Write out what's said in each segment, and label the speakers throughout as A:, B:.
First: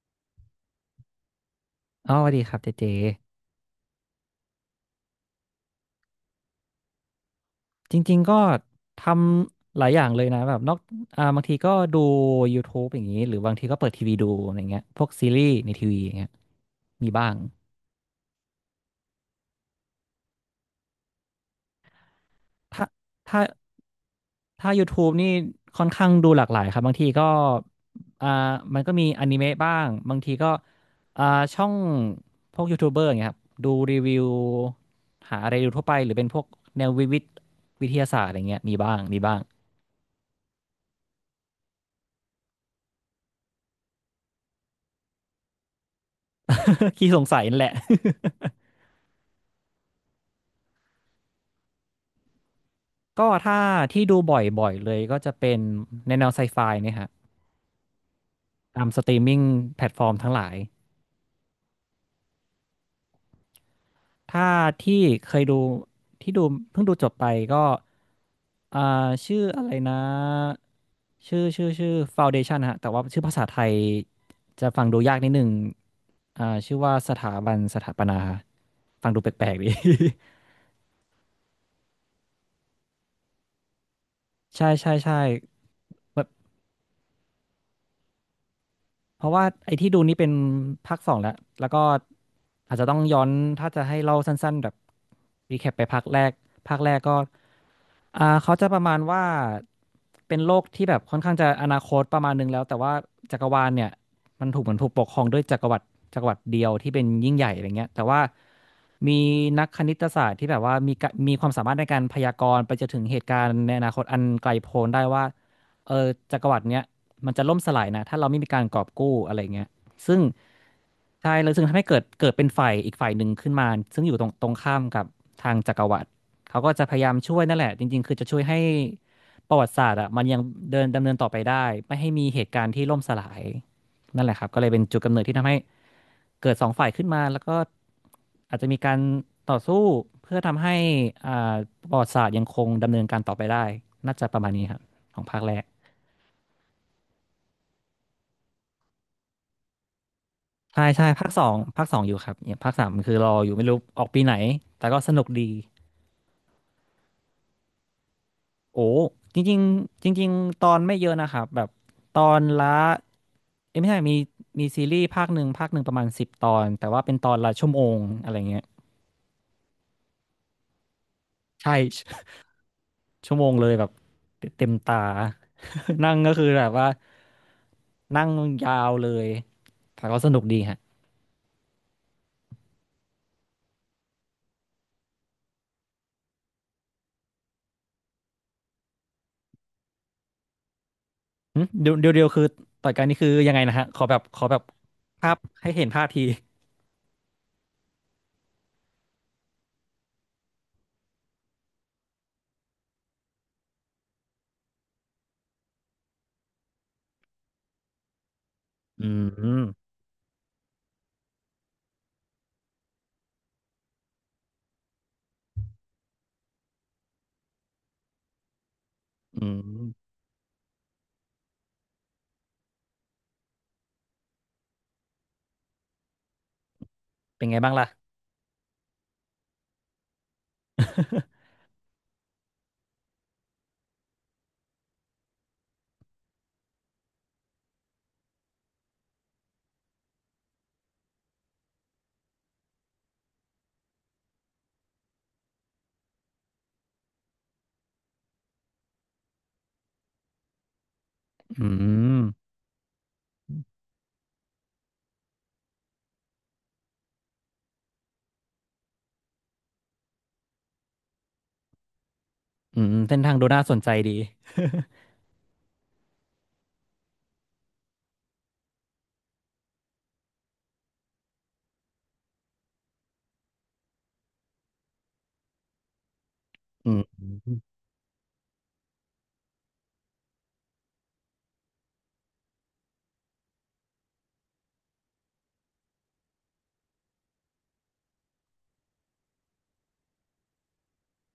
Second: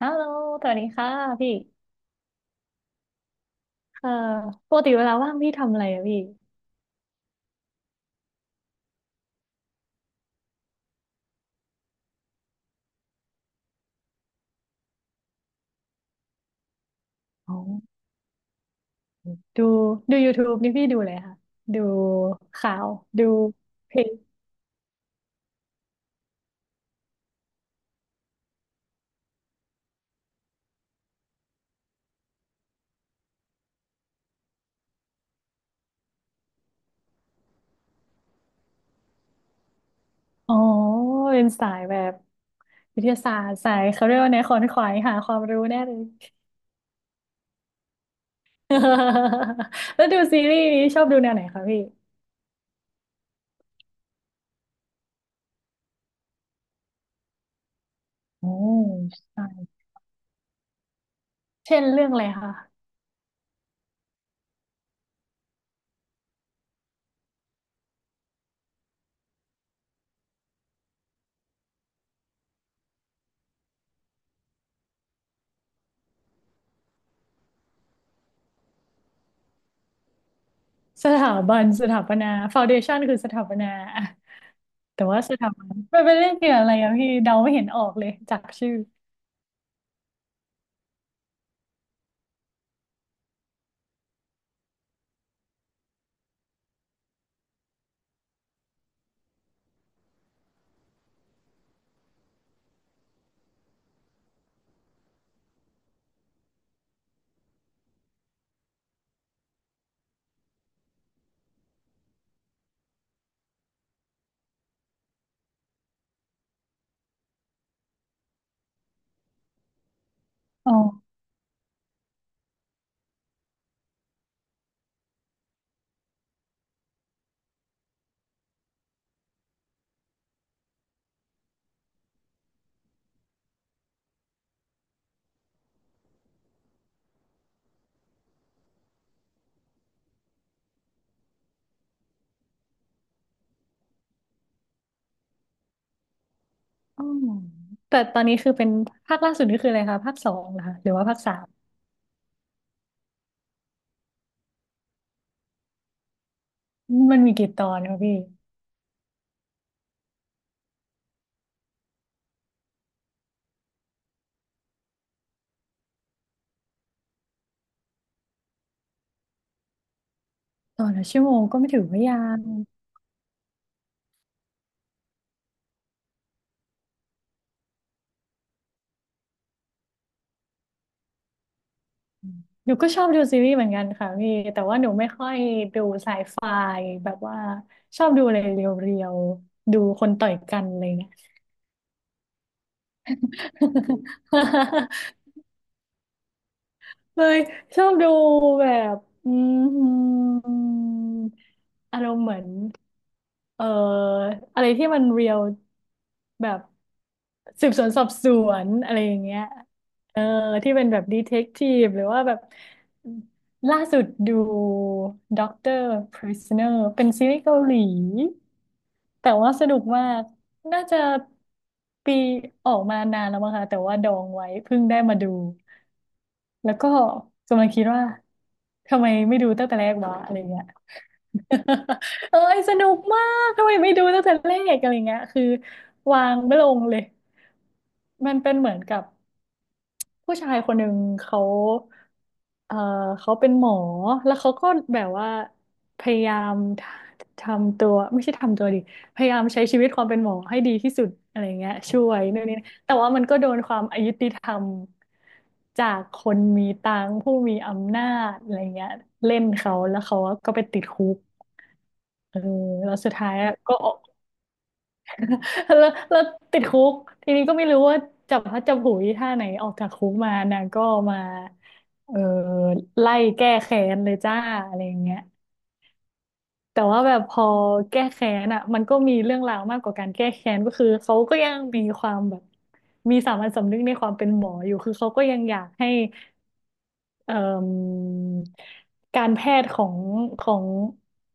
A: ฮัลโหลสวัสดีค่ะพี่
B: อ๋อสวัสดีครับเจเจ
A: เอ่อปกติเวลาว่างพี่ทำอะไรอะพี่
B: จริงๆ ก็ทำหลายอย่างเลยนะแบบนอกบางทีก็ดู YouTube อย่างนี้หรือบางทีก็เปิดทีวีดูอะไรเงี้ยพวกซีรีส์ในทีวีอย่างเงี้ยมีบ้าง
A: อ๋อดูดู YouTube นี่พี่ดูเลยค่ะดูข่า
B: ถ้า
A: วดู
B: ถ้า
A: เพลง
B: ถ้า YouTube นี่ค่อนข้างดูหลากหลายครับบางทีก็อ่ามันก็มีอนิเมะบ้างบางทีก็อ่าช่องพวกยูทูบเบอร์อย่างเงี้ยครับดูรีวิวหาอะไรดูทั่วไปหรือเป็นพวกแนววิทยาศาสตร์อะไรเงี้ยมีบ้างมีบ้าง
A: อ๋อเป็นสายแบบวิทยาศาสตร์สายเขาเรียกว่าแนวขวนขวายหาความรู้แน่เลย
B: ขี้สงสัยนั่นแหละ
A: แล้วดูซีรีส์นี้ชอบดูแนวไหนคะพี่
B: ก็ถ้าที่ดูบ่อยๆเลยก็จะเป็นในแนวไซไฟเนี่ยฮะ
A: โอ้
B: ตามสตรีมมิ่ง
A: ใช่
B: แพลตฟอร์มทั้งหลาย
A: เช่นเรื่องอะไรคะ
B: ถ้าที่เคยดูที่ดูเพิ่งดูจบไปก็อ่าชื่ออะไรนะชื่อ Foundation ฮะแต่ว่าชื่อภาษาไทยจะฟังดูยากนิดนึงชื่อว่าสถาบันสถาปนาฟังดูแปลกๆดี
A: สถาบันสถาปนาฟาวเดชันคือสถาปนา
B: ใช่ใช่
A: แต่
B: ใช่
A: ว่าสถาบันไม่ไปเล่นเกี่ยวอะไรอะพี่เดาไม่เห็นออกเลยจากชื่อ
B: เพราะว่าไอ้ที่ดูนี่เป็นภาคสองแล้วแล้วก็อาจจะต้องย้อนถ้าจะให้เล่าสั้นๆแบบรีแคปไปภาคแรกภาคแรกก็เขาจะประมาณว่าเป็นโลกที่แบบค่อนข้างจะอนาคตประมาณนึงแล้วแต่ว่าจักรวาลเนี่ยมันถูกเหมือนถูกปกครองด้วยจักรวรรดิเดียวที่เป็นยิ่งใหญ่อะไรเงี้ยแต่ว่ามีนักคณิตศาสตร์ที่แบบว่ามีกะมีความสามารถในการพยากรณ์ไปจนถึงเหตุการณ์ในอนาคตอันไกลโพ้นได้ว่าเออจักรวรรดิเนี้ย มันจะล่มสลายนะถ้าเราไม่มีการกอบกู้อะไรเงี้ยซึ่ง
A: อ๋อ
B: ใช่เลยซึ่งทำให้เกิดเป็นฝ่ายอีกฝ่ายหนึ่งขึ้นมาซึ่งอยู่ตรงข้ามกับทางจักรวรรดิเขาก็จะพยายามช่วยนั่นแหละจริงๆคือจะช่วยให้ประวัติศาสตร์อ่ะมันยังเดินดำเนินต่อไปได้ไม่ให้มีเหตุการณ์ที่ล่มสลายนั่นแหละครับก็เลยเป็นจุดกำเนิดที่ทำให้เกิดสองฝ่ายขึ้นมาแล้วก็อาจจะมีการต่อสู้เพื่อทำให้อ่าประวัติศาสตร์ยังคงดำเนินการต่อไปได้น่าจะประมาณนี้ครับของภาคแรก
A: อ๋อแต่ตอนนี้คือเป็นภาคล่าสุดนี่คืออะไรคะภาคสองเหรอคะ
B: ใช่
A: หรือ
B: ใช่
A: ว่าภาค
B: ภาค
A: สา
B: สอ
A: ม
B: งภาคสองอยู่ครับเนี่ยภาคสามคือรออยู่ไม่รู้ออกปีไหนแต่ก็สนุกดี
A: มันมีกี่ตอนคะพี่
B: โอ้จริงๆจริงๆตอนไม่เยอะนะครับแบบตอนละเอ้ยไม่ใช่มีซีรีส์ภาคหนึ่งภาคหนึ่งประมาณ10 ตอนแต่ว่าเป็นตอนละชั่วโมงอะไรเงี้ย
A: ตอนละชั่วโมงก็ไม่
B: ใช่
A: ถือว่ายาว
B: ชั่วโมงเลยแบบเต็มตา นั่งก็คือแบบว่านั่งยาวเลยแต่ก็สนุกดีฮะ
A: หนูก็ชอบดูซีรีส์เหมือนกันค่ะพี่แต่ว่าหนูไม่ค่อยดูไซไฟแบบว่าชอบดูอะไรเรียวๆดูคนต่อยกันอะไรเงี้ย
B: หึเดี๋ยวเดี๋ยวเดี๋ยวคือต่อยกันนี่คือยังไงนะฮะขอแบบ ภาพให้เห็นภาพที
A: เลยชอบดูแบบอืมอารมณ์เหมือน เอ่ออะไรที่มันเรียลแบบสืบสวนสอบสวนอะไร
B: อื
A: อย่างเงี้ย
B: ม
A: เออที่เป็นแบบดีเทคทีฟหรือว่าแบบล่าสุดดูด็อกเตอร์ Prisoner เป็นซีรีส์เกาหลีแต่
B: อื
A: ว่าสนุกมา
B: ม
A: กน่าจะปีออกมานานแล้วมั้งคะแต่ว่าดองไว้เพิ่งได้มาดู แล้วก็
B: เป็นไง
A: กำลัง
B: บ้าง
A: คิด
B: ล่ะ
A: ว่าทำไมไม่ดูตั้งแต่แรกวะอะไรเงี้ย เอ้ยสนุกมากทำไมไม่ดูตั้งแต่แรกอะไรเงี้ยคือวางไม่ลงเลยมันเป็นเหมือนกับ ผู้ชายคนหนึ่งเขาเอ่อเขาเป็นหมอแล้วเขาก็แบบว่าพยายามททำตัวไม่ใช่ทำตัวดิพยายามใช้ชีวิตความเป็นหมอให้ดีที่สุดอะไร
B: อื
A: เงี้ยช่ว
B: ม
A: ยนู่นนี่แต่ว่ามันก็โดนความอยุติธรรมจากคนมีตังค์ผู้มีอำนาจอะไรเงี้ยเล่นเขาแล้วเขาก็ไปติดคุกเออ
B: อื
A: แล้
B: ม
A: วสุด
B: เส้น
A: ท้า
B: ทาง
A: ย
B: ดูน่าส
A: ก็
B: นใจดี
A: แล้วติดคุกทีนี้ก็ไม่รู้ว่าจับพลัดจับผลูท่าไหนออกจากคุกมานางก็มาเออไล่แก้แค้นเลยจ้าอะไรอย่างเงี้ยแต่
B: อื
A: ว่าแบบพอ
B: ม
A: แก้แค้นอ่ะมันก็มีเรื่องราวมากกว่าการแก้แค้นก็คือเขาก็ยังมีความแบบมีสามัญสำนึกในความเป็นหมออยู่คือเขาก็ยังอยากให้เอ่มการแพทย์ของ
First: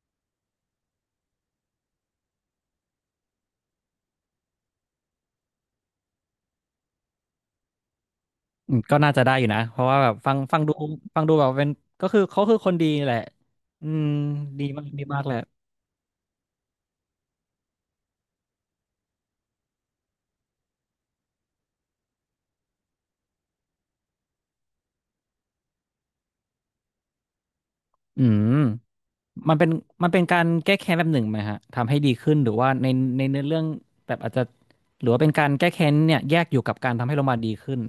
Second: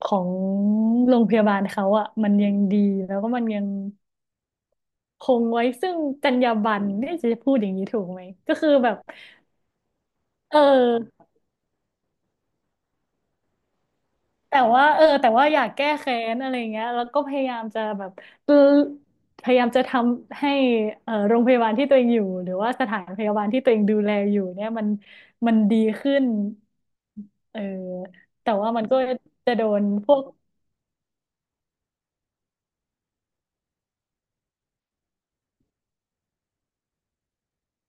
A: ของโรงพยาบาลเขาอ่ะมันยังดีแล้วก็มันยัง คงไว้ซึ่งจรรยาบรรณเนี่ยจะพูดอย่างนี้ถูกไหมก็คือ
B: อืม
A: แบ
B: ก็
A: บ
B: น่าจะได้อยู่นะเพราะว่าแบบฟัง
A: เอ
B: ฟังดูฟัง
A: อ
B: ดูแบบเป็นก็คือเขาคือคนดีแหละอืม
A: แต่
B: ดีมา
A: ว่า
B: ก
A: เอ
B: ดี
A: อ
B: มาก
A: แต่
B: แหละ
A: ว่าอยากแก้แค้นอะไรเงี้ยแล้วก็พยายามจะแบบเออพยายามจะทำให้เออโรงพยาบาลที่ตัวเองอยู่หรือว่าสถานพยาบาลที่ตัวเองดูแลอยู่เนี่ยมันดีขึ้นเออ
B: อื
A: แต่
B: ม
A: ว่ามันก็จะ
B: มัน
A: โด
B: เป็น
A: นพ
B: มัน
A: ว
B: เป็
A: ก
B: นการแก้แค้นแบบหนึ่งไหมฮะทำให้ดีขึ้นหรือว่าในในเนื้อเรื่องแบบอาจจะหรือว่าเป็นการแก้แค้นเนี่ยแยกอยู่กับการทำให้เรามาดีขึ้น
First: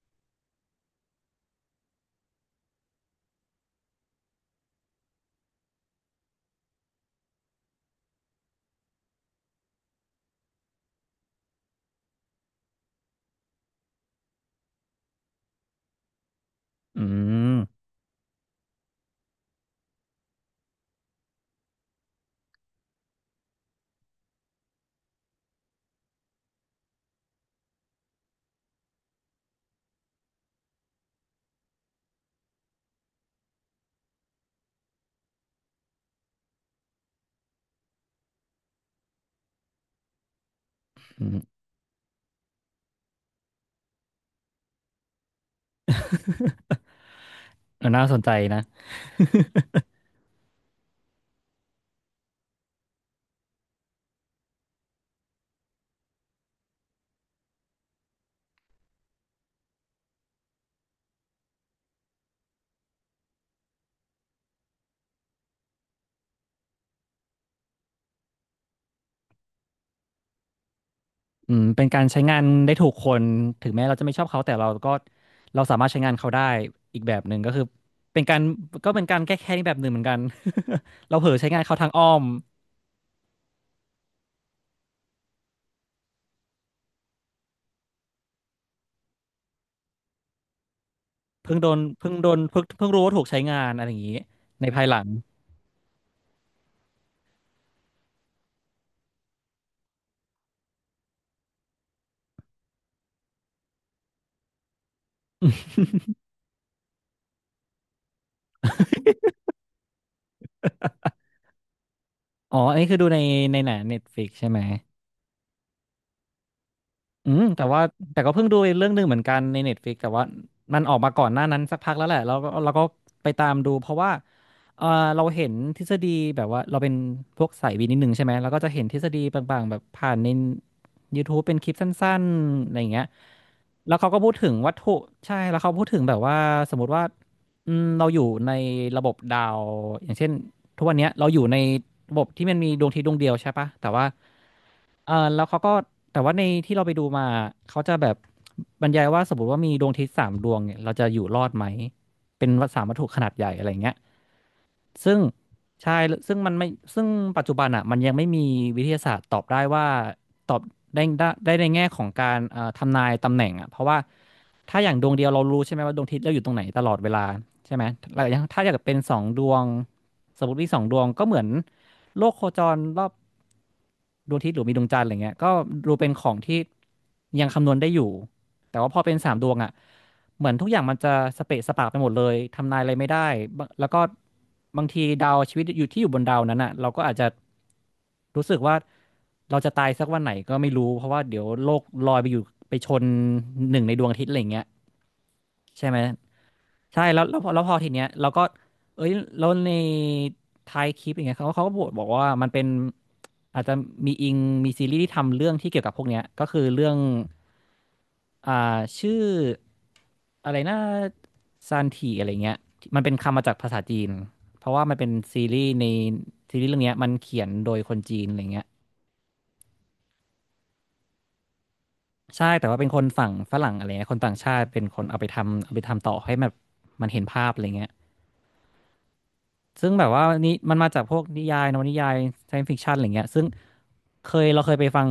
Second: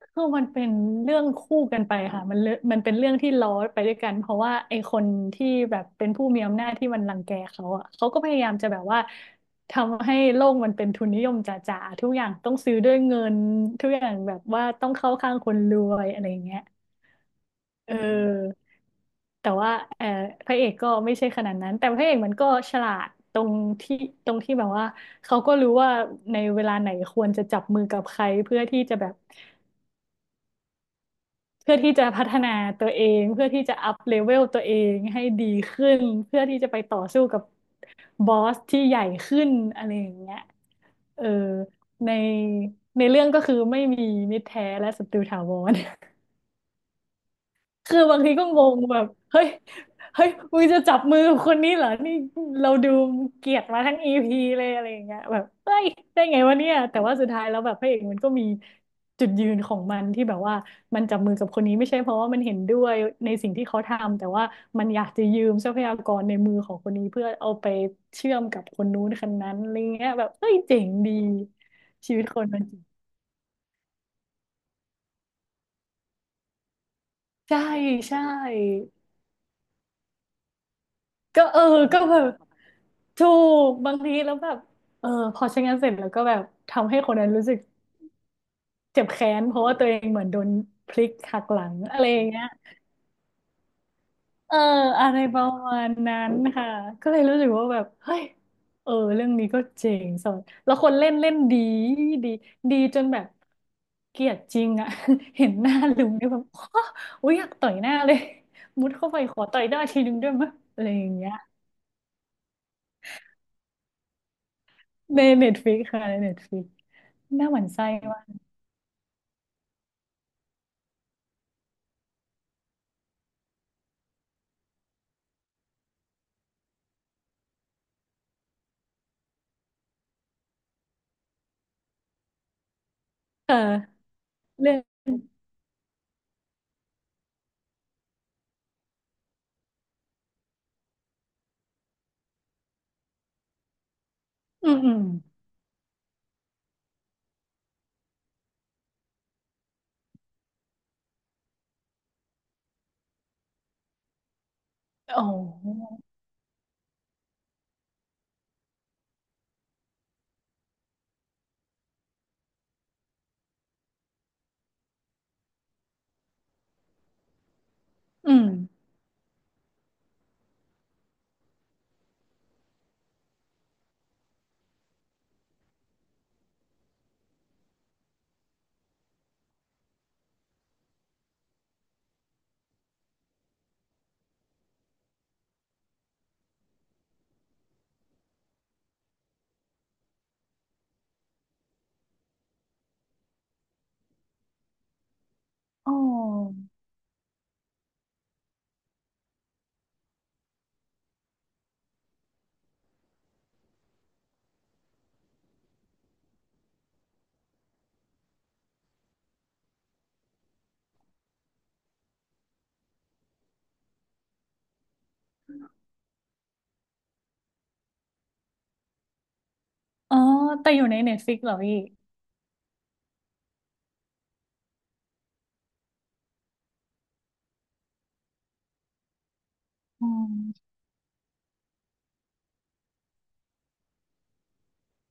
A: คือมันเป็นเรื่องคู่กันไปค่ะมันเลมันเป็นเรื่องที่ล้อไปด้วยกันเพราะว่าไอ้คนที่แบบเป็นผู้มีอำนาจที่มันรังแกเขาอ่ะเขาก็พยายามจะแบบว่าทำให้โลกมันเป็นทุนนิยมจ๋าๆทุกอย่างต้องซื้อด้วยเงินทุกอย่างแบบว่าต้องเข้าข้างคนรวยอะไรอย่างเงี้ย
B: อืม
A: เออแต่ว่าเออพระเอกก็ไม่ใช่ขนาดนั้นแต่พระเอกมันก็ฉลาดที่ตรงที่แบบว่าเขาก็รู้ว่าในเวลาไหนควรจะจับมือกับใครเพื่อที่จะแบบ เพื่อที่จะพัฒนาตัวเองเพื่อที่จะอัพเลเวลตัวเองให้ดีขึ้นเพื่อที่จะไปต่อสู้กับบอสที่ใหญ่ขึ้นอะไรอย่างเงี้ยเอ
B: อื
A: อ
B: ม
A: ในในเรื่องก็คือไม่มีมิตรแท้และศัตรูถาวร
B: เออ
A: คือ
B: น่าส
A: บา
B: น
A: ง
B: ใจ
A: ทีก็ง
B: นะ
A: งแบบเฮ้ย เฮ้ยมึงจะจับมือกับคนนี้เหรอนี่เราดูเกลียดมาทั้งอีพีเลยอะไรอย่างเงี้ยแบบเฮ้ยได้ไงวะเนี่ย แต่ว่าสุดท้ายแล้วแบบพระเอกมันก็มีจุดยืนของมันที่แบบว่ามันจับมือกับคนนี้ไม่ใช่เพราะว่ามันเห็นด้วยในสิ่งที่เขาทำแต่ว่ามันอยากจะยืมทรัพยากรในมือของคนนี้เพื่อเอาไปเชื่อมกับคนนู้นคนนั้นอะไรเงี้ยแบบเฮ้ยเจ๋งดี
B: อืมเป็นการ
A: ชี
B: ใช้
A: วิต
B: งา
A: ค
B: น
A: นมัน
B: ได้ถูกคนถึงแม้เราจะไม่ชอบเขาแต่เราก็เราสามารถใช้งานเขาได้อีกแบบหนึ่งก็
A: ใช่
B: คือ
A: ใช่
B: เป็นการก็เป็นการแก้แค้นอีกแบบหนึ่งเหมือนกัน เราเผลอ
A: ก็
B: ใช้
A: เอ
B: งาน
A: อ
B: เขาทาง
A: ก็
B: อ้อ
A: แบ
B: ม
A: บถูกบางทีแล้วแบบเออพอใช้งานเสร็จแล้วก็แบบทำให้คนนั้นรู้สึกเจ็บแค้นเพราะว่าตัวเองเหมือนโดนพลิกหัก
B: เพิ่
A: ห
B: ง
A: ลั
B: โด
A: ง
B: น
A: อะไร
B: เพิ่ง
A: อย่าง
B: โดน
A: เงี้ย
B: เพิ่งรู้ว่าถูกใช้งานอะไรอย่างนี้
A: เออ
B: ในภายหลัง
A: อะไรประมาณนั้นค่ะก็เลยรู้สึกว่าแบบเฮ้ยเออเรื่องนี้ก็เจ๋งสดแล้วคนเล่นเล่นดีดีดีจนแบบเกลียดจริงอะ เห็นหน้าลุงเนี่ยแบบ โอ้ยอยากต่อยหน้าเลยมุดเข้าไปขอต่อยหน้าทีนึงด้วยมั้ยอะไรอย่างเงี้ย
B: อ๋ออันนี้คือดูในในหนังเน็ตฟลิกใช่ไหม
A: ในเน็ตฟ i ิกค่ะในเน็ตฟ i ิก
B: อืม
A: น่าห
B: แต่
A: วั่น
B: ว่า
A: ไส้
B: แต่
A: ว่ะ
B: ก็เพิ่งดูเรื่องหนึ่งเหมือนกันใน Netflix แต่ว่ามันออกมาก่อนหน้านั้นสักพักแล้วแหละแล้วก็เราก็ไปตามดูเพราะว่าเออเราเห็นทฤษฎีแบบว่าเราเป็นพวกสายวินนิดนึงใช่ไหมเราก็จะเห็นทฤษฎีบางๆแบบผ่านใน YouTube เป็นคลิปสั้นๆอะไรอย่างเงี้ย
A: เอ
B: แล้ว
A: อ
B: เขาก็พูดถึงวั
A: เรื่
B: ต
A: อ
B: ถุ
A: ง
B: ใช่แล้วเขาพูดถึงแบบว่าสมมติว่าอืมเราอยู่ในระบบดาวอย่างเช่น ทุกวันเนี้ยเราอยู่ในระบบที่มันมีดวงอาทิตย์ดวงเดียวใช่ปะ แต่ว่า
A: อืมอืม
B: เออแล้วเขาก็แต่ว่าในที่เราไปดูมาเขาจะแบบบรรยายว่าสมมติว่ามีดวงอาทิตย์สามดวงเนี่ยเราจะอยู่รอดไหม เป็นสามวัตถุขนาดใหญ่อะไรเงี้ยซึ่ง
A: อ๋
B: ใช่
A: อ
B: ซึ่งมันไม่ซึ่งปัจจุบันอ่ะมันยังไม่มีวิทยาศาสตร์ตอบได้ว่าตอบได้ในแง่ของการทำนายตำแหน่งอ่ะเพราะว่า ถ้าอย่างดวงเดียวเรารู้ใช่ไหมว่าดวงอาทิตย์เราอยู่ตรงไหนตลอดเวลาใช่ไหมแล้ว
A: อื
B: อย่าง
A: ม
B: ถ้าอยากเป็นสองดวงสมมติมีสองดวงก็เหมือนโลกโคจรรอบดวงอาทิตย์หรือมีดวงจันทร์อะไรเงี้ยก็ดูเป็นของที่ยังคำนวณได้อยู่ แต่ว่าพอเป็นสามดวงอ่ะ เหมือนทุกอย่างมันจะสเปะสปะไปหมดเลยทำนายอะไรไม่ได้บางแล้วก็บางทีดาวชีวิตอยู่ที่อยู่บนดาวนั้นอ่ะเราก็อาจจะรู้สึกว่าเราจะตายสักวันไหนก็ไม่รู้เพราะว่าเดี๋ยวโลกลอยไปอยู่ไปชนหนึ่งในดวงอาทิตย์อะไรอย่างเงี้ย ใช่
A: อ๋อ
B: ไหมใช่แล้วพอทีเนี้ยเราก็เอ้ยแล้วในท้ายคลิปอย่างเงี้ยเขาก็บอกว่ามันเป็นอาจจะมีอิงมีซีรีส์ที่ทำเรื่องที่เกี่ยวกับพวกเนี้ยก็คือเรื่องอ่าชื่ออะไรนะซานทีอะไรเงี้ยมันเป็นคำมาจากภาษาจีนเพราะว่ามันเป็นซีรีส์ในซีรีส์เรื่องเนี้ยมันเขียนโดยคนจีนอะไรเงี้ย
A: อ๋อแต่อยู่ในเน็ตฟ i ิกเหรอพี่
B: ใช่แต่ว่าเป็นคนฝั่งฝรั่งอะไรเงี้ยคนต่างชาติเป็นคนเอาไปทำเอาไปทำต่อให้มันมันเห็นภาพอะไรเงี้ย ซึ่งแบ
A: อ๋
B: บว่านี่
A: อ
B: มันมาจากพวกนิยายนวนิยาย i e น c e ฟิ c ชันอะไรเงี้ยซึ่งเราเคยไปฟัง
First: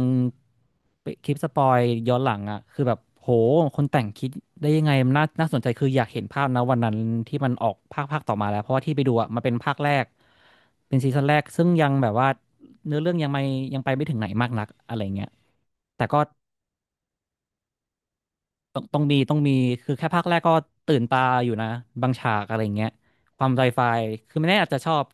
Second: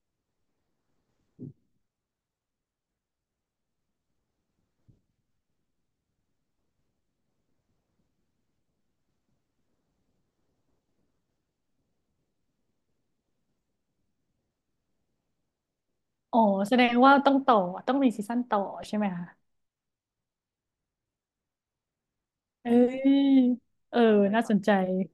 B: ไปคลิปสปอยย้อนหลังอ่ะคือแบบโหคนแต่งคิดได้ยังไงมันน่าสนใจคืออยากเห็นภาพนะวันนั้นที่มันออกภาคต่อมาแล้วเพราะว่าที่ไปดูอ่ะมันเป็นภาคแรกเป็นซีซั่นแรกซึ่งยังแบบว่าเนื้อเรื่องยังไม่ยังไปไม่ถึงไหนมากนักอะไรเงี้ยแต่ก็
A: อ๋อแสดงว่าต้องต่อต้องมีซีซั่นต่อ
B: ต้อง
A: ใช่
B: ต้อง
A: ไหม
B: มี
A: คะ
B: ต้องมีคือแค่ภาคแรกก็ตื่นตาอยู่นะบางฉากอะไร
A: เอ้
B: เงี้ย
A: ย
B: ความไซไฟ
A: เออ
B: คือ
A: น่า
B: ไม่
A: ส
B: แน่
A: น
B: อา
A: ใจ
B: จจะชอบ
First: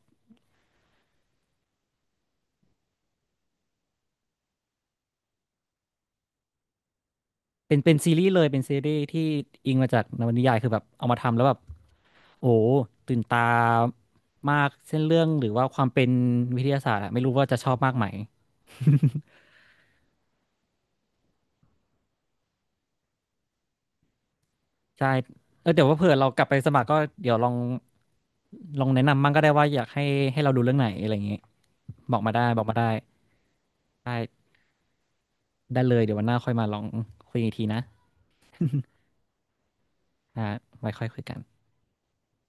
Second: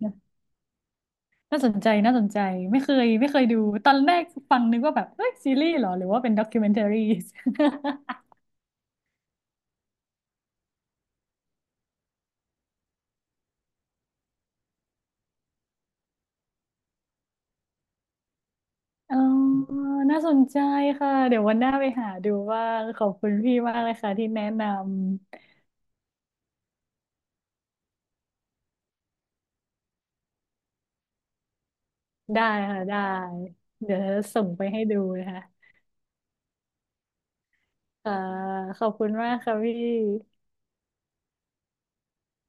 A: น่าสนใจน่าสนใจไม่เคยไม่เคยดูตอนแรกฟังนึกว่าแบบเอ้ยซีรีส์เหรอหรือว่าเป็นด็อกิ m e n t a r i e s
B: เป็น ซีรีส์เลยเป็นซีรีส์ที่อิงมาจากนวนิยายคือแบบเอามาทำแล้วแบบโอ้ตื่นตามากเส้นเรื่องหรือว่าความเป็นวิทยาศาสตร์อะไม่รู้ว่าจะชอบมากไหม
A: อ๋อน่าสนใจค่ะ เดี๋ยววันหน้าไปหาดูว่างขอบคุณพี่มากเลยค่ะที่แนะนำ
B: ใช่เออเดี๋ยวว่าเผื่อเรากลับไปสมัครก็เดี๋ยวลองแนะนำมั่งก็ได้ว่าอยากให้เราดูเรื่องไหนอะไรอย่างเงี้ยบอกมา
A: ได้
B: ได้บอกมา
A: ค่ะ
B: ได้
A: ได้ เดี๋ยวจะ
B: ได้
A: ส่งไปให้ดูนะคะ
B: ได้เลยเดี๋ยววันหน้าค่อยมาลองคุยอีกทีนะ
A: ค่ะขอบคุณมากค่ะพี่
B: อ่าไว้ค่อยคุยกัน